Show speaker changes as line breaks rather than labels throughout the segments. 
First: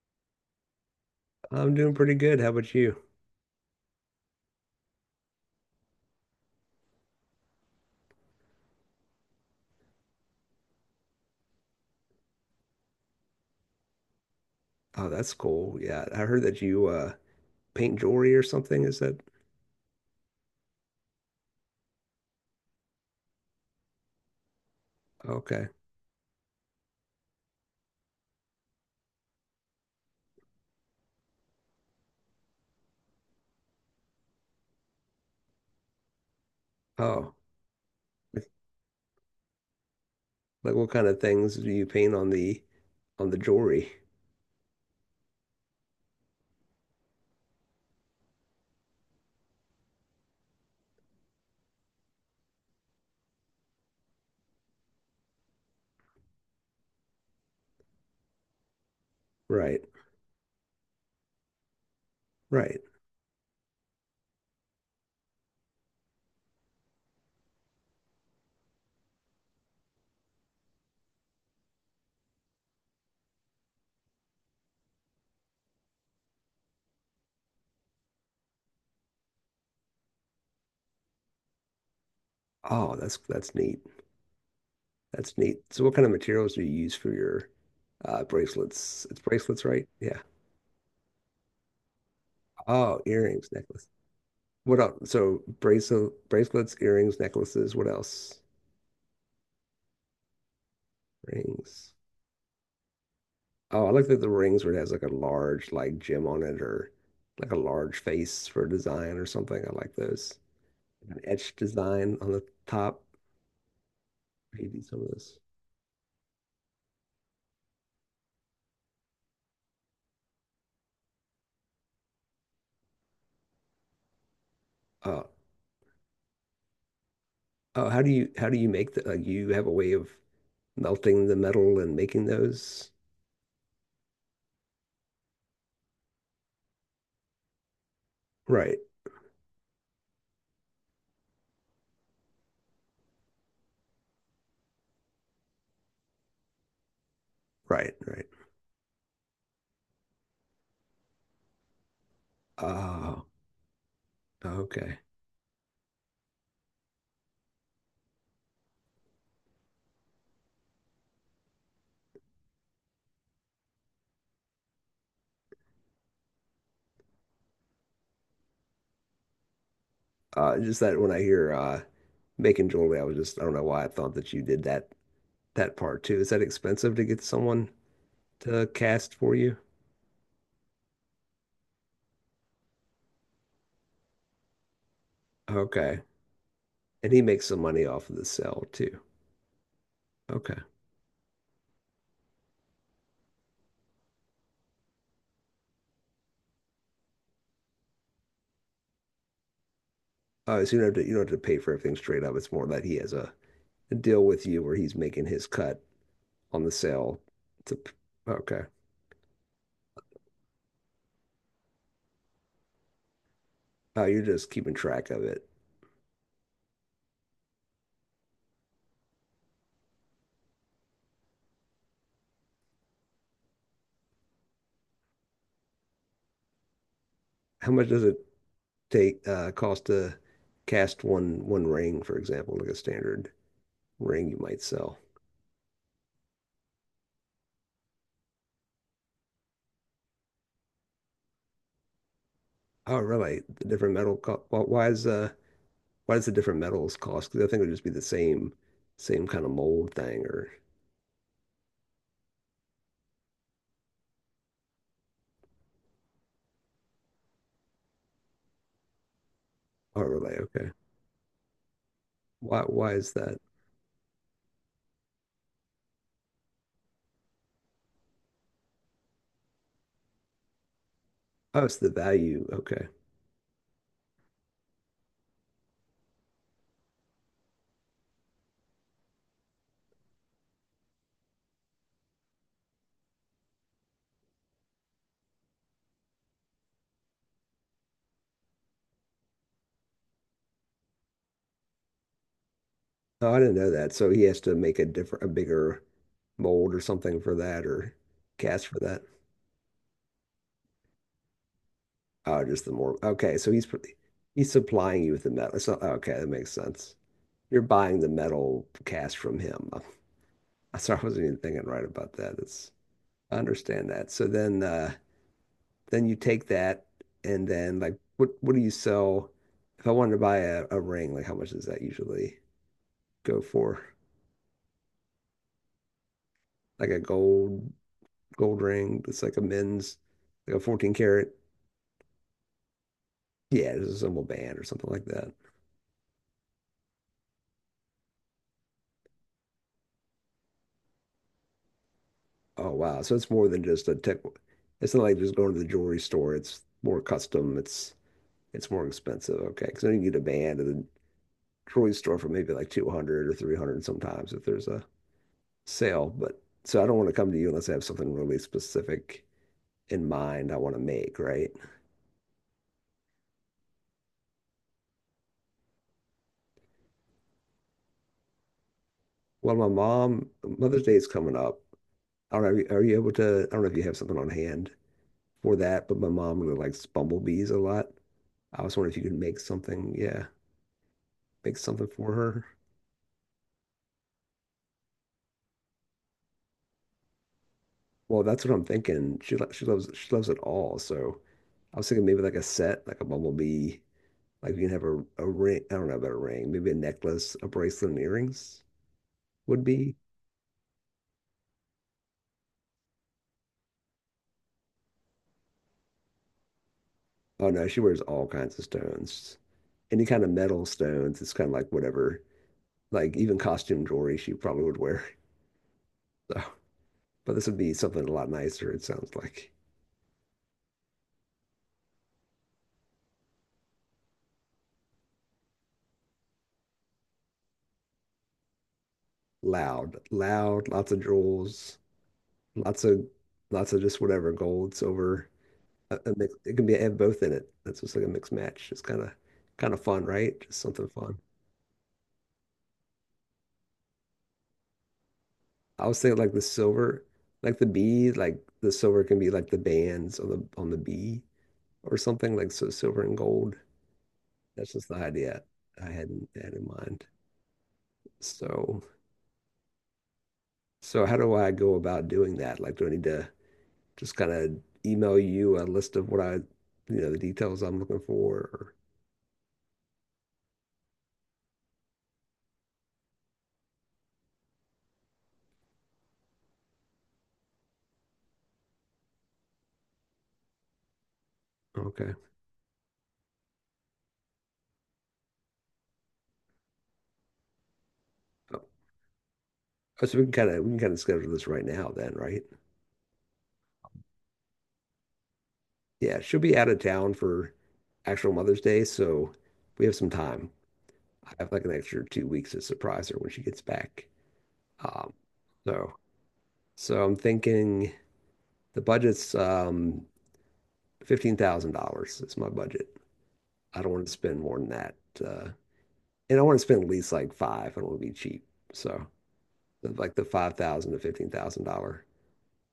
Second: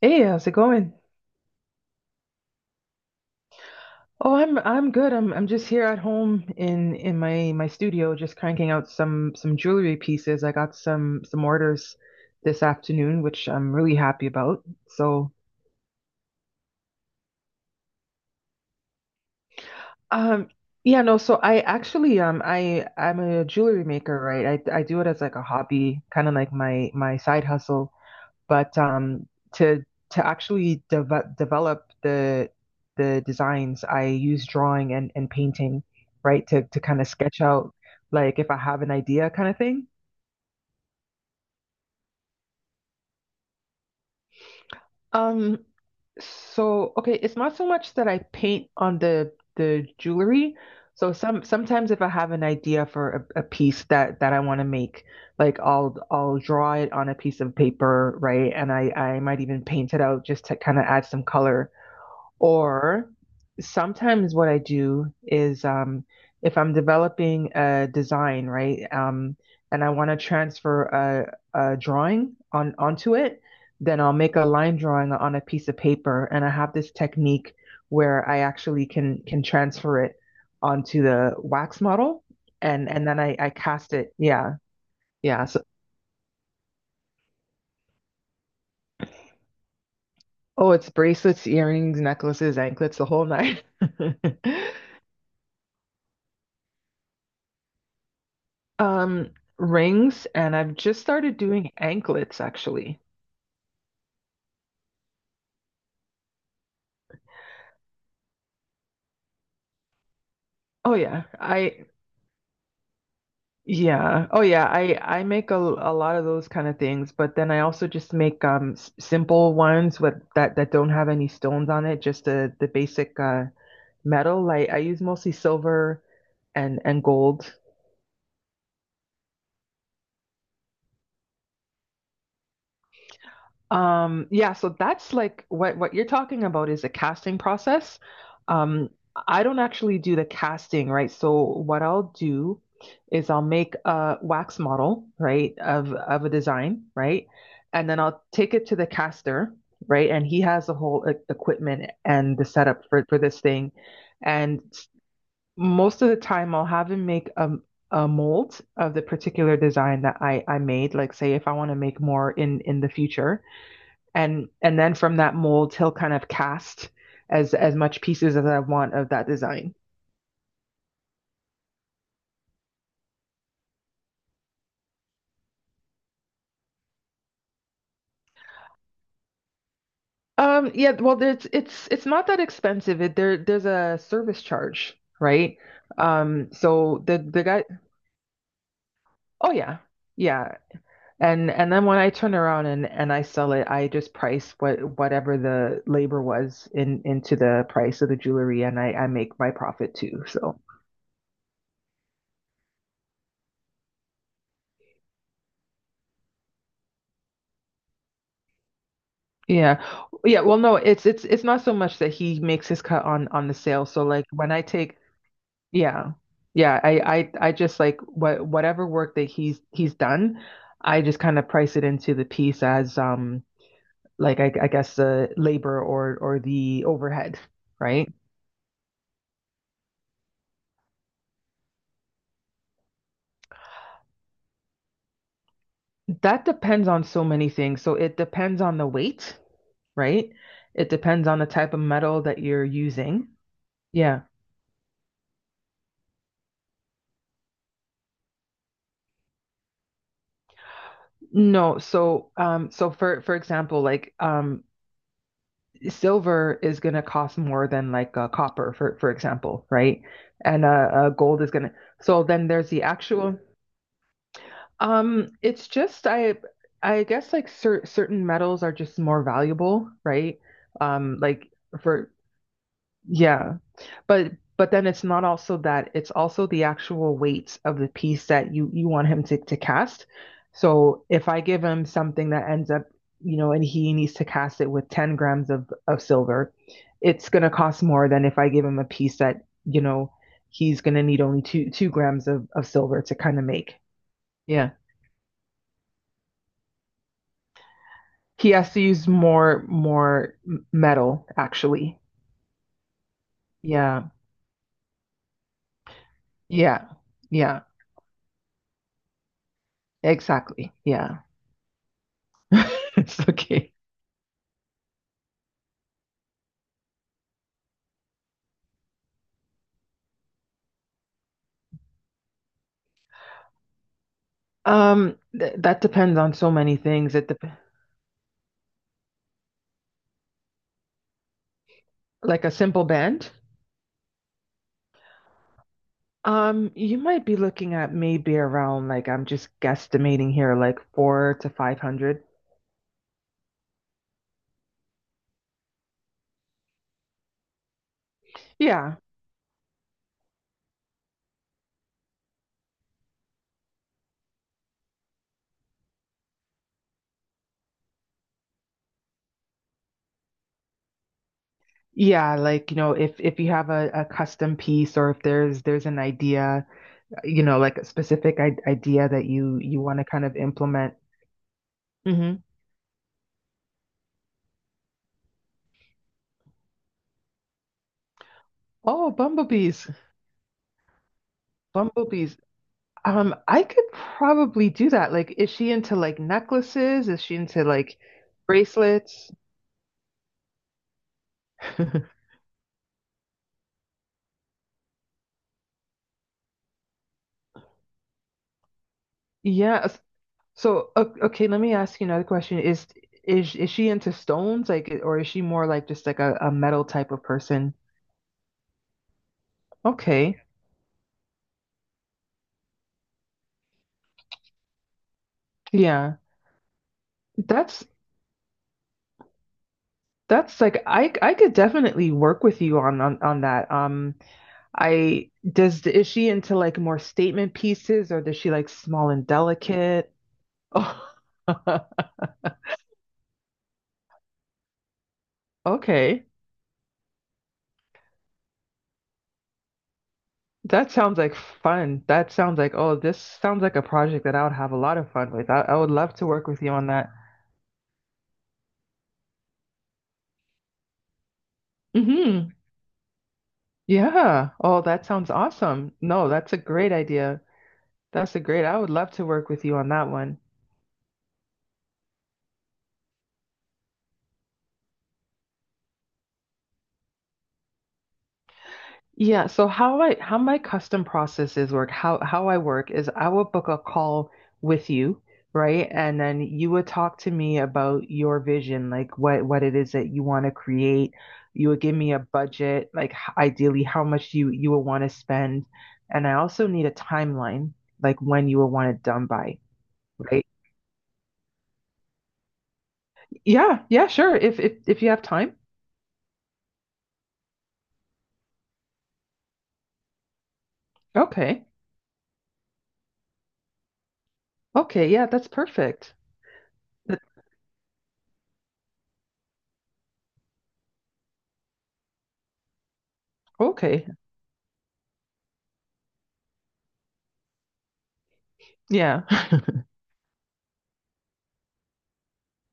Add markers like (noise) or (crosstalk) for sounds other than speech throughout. Hey, how's it going?
I'm doing pretty good. How about you?
Oh, I'm good. I'm just here at home in my studio, just cranking out some jewelry pieces. I got some orders this afternoon, which I'm really happy about.
Oh,
So,
that's cool. Yeah, I heard that you paint jewelry or something. Is that
um, yeah, no. So I actually I'm a jewelry maker, right? I do it as like a
okay?
hobby, kind of like my side hustle. But to to actually develop the designs, I use drawing and painting, right? To kind of
Oh,
sketch out like
like
if I have an idea kind of thing.
like what kind of things do you paint on the jewelry?
Um, so okay, it's not so much that I paint on the jewelry. So sometimes if I have an idea for a piece that I want to make, like I'll draw it on a piece of paper, right? And I might even
Right,
paint it out just to kind of add some color.
right.
Or sometimes what I do is if I'm developing a design, right, and I want to transfer a drawing on onto it, then I'll make a line drawing on a piece of paper, and I have this technique where I actually can transfer it onto the wax model, and
Oh,
and
that's
then I
that's neat.
cast it. Yeah,
That's
yeah.
neat.
So
So what kind of materials do you use for your bracelets? It's bracelets, right? Yeah.
oh, it's bracelets, earrings, necklaces, anklets,
Oh,
the whole
earrings,
nine.
necklace.
(laughs)
What else? So bracelets, earrings, necklaces. What else?
Um, Rings, and I've just started doing
Rings.
anklets actually.
Oh, I like that the rings where it has like a large like gem on it or like a large face for a design or something. I like those.
Oh
An
yeah,
etched
I
design on the top.
yeah. Oh yeah,
You do
I
some of
I
this.
make a lot of those kind of things, but then I also just make s simple ones with that don't have any stones on it, just the basic metal. Like I use
Oh,
mostly silver and gold.
oh, how do you make the like you have a way of melting the metal and making those?
Yeah, so that's like what you're talking about is a casting process.
Right,
Um, I don't actually do the casting, right? So what I'll do is I'll make a wax model, right, of a design, right? And
right,
then I'll
right.
take it to the caster, right? And he has the whole equipment and the setup for
Oh,
this thing. And
okay.
most of the time I'll have him make a mold of the particular design that I made, like say if I want to make more in the future and then from that mold he'll kind of cast as much pieces as I want of that design.
Just that when I hear making jewelry, I was just I don't know why I thought that you did that part too. Is that expensive to get someone to cast for you?
Yeah, well, it's not that expensive. It, there there's a service charge, right?
Okay.
So
And
the
he
the
makes some
guy,
money off of the sale too.
oh yeah, yeah,
Okay.
and then when I turn around and I sell it, I just price whatever the labor was in into the price of the jewelry, and I make my profit too. So
Oh, so you don't have to pay for everything straight up. It's more that he has a deal with you where he's making his cut on the sale to, okay.
yeah. Yeah, well no, it's not so much that he makes his cut on the sale. So
Oh, you're
like
just
when I
keeping
take
track of it.
yeah. Yeah, I just like whatever work that he's done, I just kind of price it into the piece as like I guess the labor or the overhead,
How much does
right?
it take cost to cast one ring, for example, like a standard ring you might sell?
That depends on so many things. So it depends on the weight, right? It depends on the type of metal that you're
Oh,
using.
really? The different metal
Yeah.
co why does the different metals cost? Because I think it would just be the same kind of mold thing or
No, so for example, like silver is going to cost more than like copper, for example,
oh,
right?
really?
And
Okay.
gold is going to. So then
Why
there's the
why is that?
actual. It's just I guess like certain metals are just more valuable, right? Like
Oh, it's the
for
value. Okay.
yeah. But then it's not also that, it's also the actual weight of the piece that you want him to cast. So if I give him something that ends up, you know, and he needs to cast it with 10 grams of silver, it's going to cost more than if I give him a piece that, you know, he's going to need only 2 grams of silver to
Oh, I
kind of
didn't know
make.
that. So he has to
Yeah.
make a bigger mold or something for that or
He
cast
has
for
to
that.
use more metal actually.
Oh, just the more. Okay. So
Yeah.
he's supplying you with the metal. So, okay. That makes
Yeah.
sense.
Yeah.
You're buying the metal cast from him.
Exactly.
(laughs) Sorry, I
Yeah.
wasn't even thinking right about that.
(laughs) It's
I
okay.
understand that. So then you take that and then like, what do you sell? If I wanted to buy a ring, like how much does that usually go for?
Th That depends on so many
Like a
things. It dep
gold ring. It's like a men's, like a 14 karat.
Like a simple band.
Yeah, it's a symbol band or something like that.
You might be looking at maybe around like I'm just guesstimating here, like four to five hundred.
Oh, wow. So it's more than just a tech. It's not like just going to the jewelry store. It's more custom. It's more
Yeah.
expensive. Okay. Because then you can get a band at the jewelry store for maybe like 200 or 300 sometimes if there's a sale. But so I don't want to come to you unless I have something really specific in mind I want to make, right?
Yeah, like you know, if you have a custom piece or if there's an idea, you know, like a specific I idea that
Well,
you
my
you want to kind
mom,
of
Mother's
implement.
Day is coming up.
Hmm.
I don't know, are you able to? I don't know if you have something on hand for that, but my mom really likes bumblebees a lot. I was wondering if you
Oh,
could make
bumblebees.
something, yeah, make something for
Bumblebees.
her.
I could probably do that. Like, is she into like necklaces? Is she into like
Well, that's what I'm thinking.
bracelets?
She loves it all. So I was thinking
(laughs)
maybe like a set, like a bumblebee. Like we can have a ring. I don't know about a ring. Maybe a necklace, a bracelet, and earrings would
Yeah.
be.
So, okay, let me ask you another question. Is she into stones, like, or is she more like just like a metal type of
Oh no,
person?
she wears all kinds of stones. Any kind of
Okay.
metal stones. It's kind of like whatever. Like even costume jewelry she probably would wear.
Yeah.
(laughs) So, but this would be
That's
something a lot nicer, it sounds like.
that's like I could definitely work with you on that. I does is she into like more statement pieces, or does she like small and
Loud,
delicate?
loud, lots of
Oh,
jewels,
(laughs)
lots of lots of just whatever gold, silver. A
okay.
mix, it can be have both in it. That's just like a mixed match. It's kind of fun, right? Just something
That sounds
fun.
like fun. That sounds like, oh, this sounds like a project that I would have a lot of fun with. I
I
would
was
love
thinking
to
like the
work with you on
silver,
that.
like the B, like the silver can be like the bands on the B or something like
Hmm.
so silver and gold.
Yeah.
That's
Oh,
just the
that sounds
idea I
awesome.
had
No, that's a
in
great
mind.
idea. That's a great. I
So
would love to work with you on that one.
so how do I go about doing that? Like, do I need to? Just kind of email you a list of what I, the details I'm looking for.
Yeah, so how my custom processes work, how I work is I will book a call with you, right? And then you would talk to me about your vision, like what it is that you want to create. You would
Or,
give me
okay.
a budget, like ideally how much you would want to spend. And I also need a timeline, like when you
Oh,
would want it done by,
so we can
right?
kind of schedule this right now then, right?
Yeah, yeah, sure. If you have time.
Yeah, she'll be out of town for actual Mother's Day, so we have some time. I have
Okay.
like an extra 2 weeks to surprise her when she gets back.
Okay.
Um,
Yeah, that's
so
perfect.
so I'm
That,
thinking the budget's $15,000 is my budget. I don't want
okay.
to spend more than that. Uh, and I want to spend at least like five. I don't want to be cheap. So
Yeah. (laughs)
like the $5,000 to $15,000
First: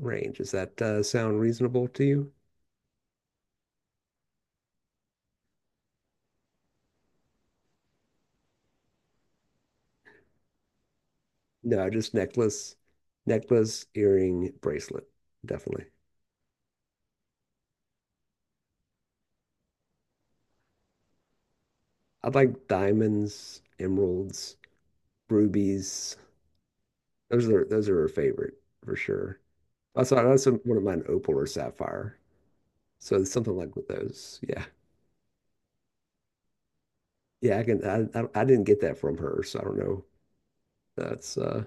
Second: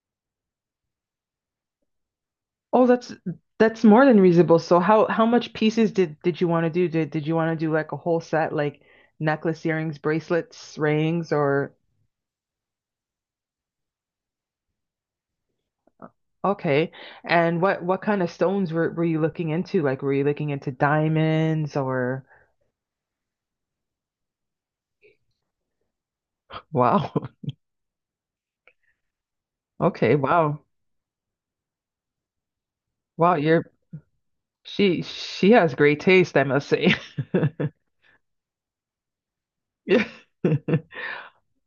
range. Does that sound reasonable to you?
Oh, that's more than reasonable. So how much pieces did you want to do? Did you want to do like a whole set, like necklace, earrings, bracelets, rings, or
No, just necklace, earring, bracelet, definitely.
okay. And what kind of stones were you looking into? Like were you looking into diamonds or
I'd like diamonds, emeralds, rubies.
wow. (laughs)
Those are her favorite for sure. Also,
Okay,
I also
wow.
wouldn't mind opal or sapphire. So
Wow,
something
you're
like with those. Yeah,
she has great taste, I must say.
yeah. I can. I didn't get that from her, so I don't know.
(laughs) Yeah. (laughs)
That's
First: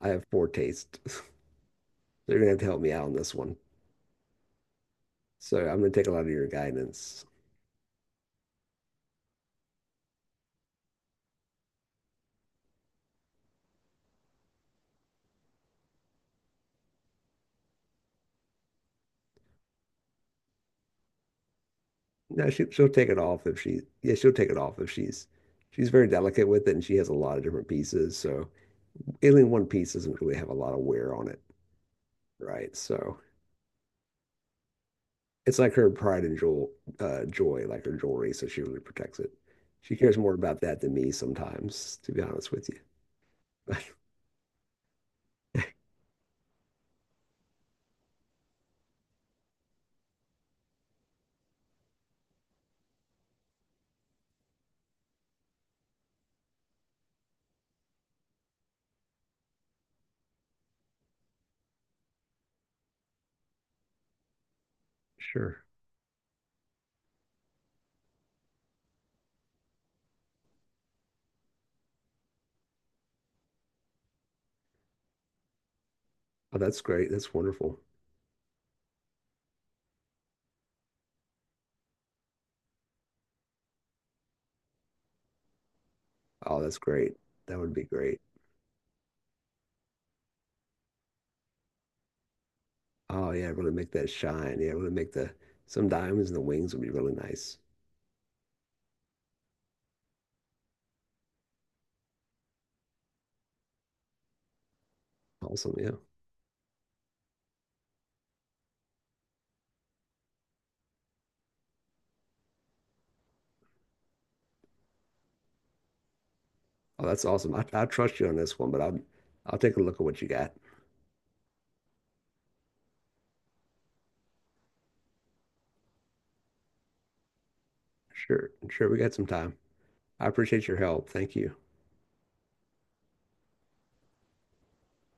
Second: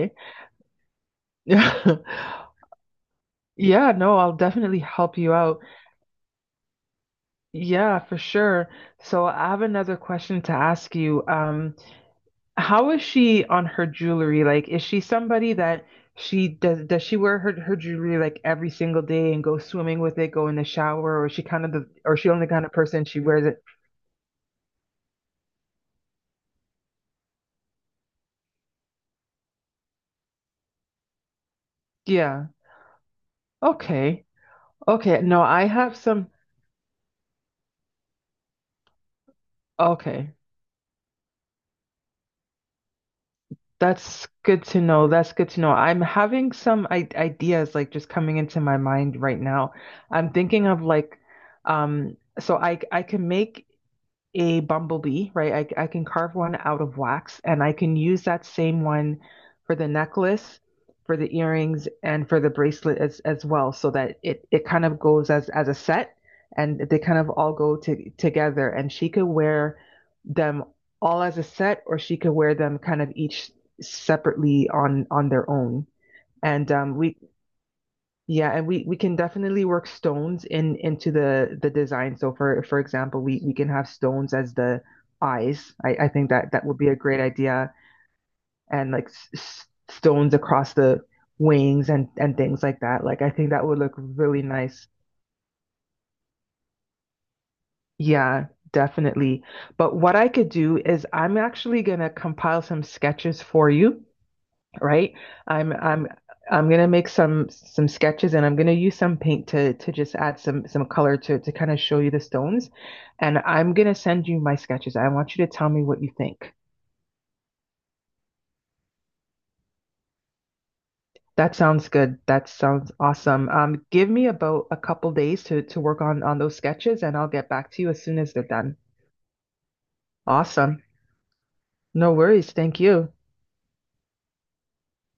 I have poor taste.
Yeah.
(laughs) They're gonna
(laughs)
have to help me out on this one.
Yeah, no, I'll definitely help you
So
out.
I'm gonna take a lot of your guidance.
Yeah, for sure. So I have another question to ask you. How is she on her jewelry? Like, is she somebody that she does she wear her jewelry like every single day and go swimming with it, go in the shower, or is she kind of the or is she only
No, she
kind of
she'll
person
take it
she
off
wears
if
it?
she yeah, she'll take it off if she's very delicate with it and she has a lot of different pieces. So any one piece doesn't really have a lot of wear on it,
Yeah.
right? So
Okay. Okay. No,
it's
I
like her
have
pride
some.
and jewel joy, like her jewelry, so she really protects it. She cares more
Okay.
about that than me sometimes, to be honest with you. (laughs)
That's good to know. That's good to know. I'm having some I ideas like just coming into my mind right now. I'm thinking of like so I can make a bumblebee, right? I can carve one out of wax and I can use that same one for the necklace, for the earrings, and for the bracelet as well, so that it kind of goes as,
Sure.
as a set and they kind of all go together. And she could wear them all as a set or she could wear them kind of each separately on their own.
Oh,
And
that's great. That's wonderful.
yeah, and we can definitely work stones in into the design. So for example, we can have stones as the eyes. I think that
Oh,
that would
that's
be a
great.
great
That would
idea,
be great.
and like stones across the wings and things like that. Like I
Oh yeah,
think that
really
would
make
look
that
really
shine. Yeah,
nice.
really make the some diamonds in the wings would be really nice.
Yeah, definitely. But what I could do is I'm actually gonna compile some sketches for you. Right? I'm
Awesome. Yeah.
I'm I'm gonna make some sketches and I'm gonna use some paint to just add some color to kind of show you the stones. And I'm gonna send you my sketches. I want you to tell me what you think.
Oh, that's awesome. I trust you on this one, but I'll take a look at what you got.
That sounds good. That sounds awesome. Give me about a couple days to work on those sketches and I'll get back to you as soon as they're
Sure,
done.
sure. We got some time. I appreciate your
Awesome.
help. Thank you.
No worries. Thank you.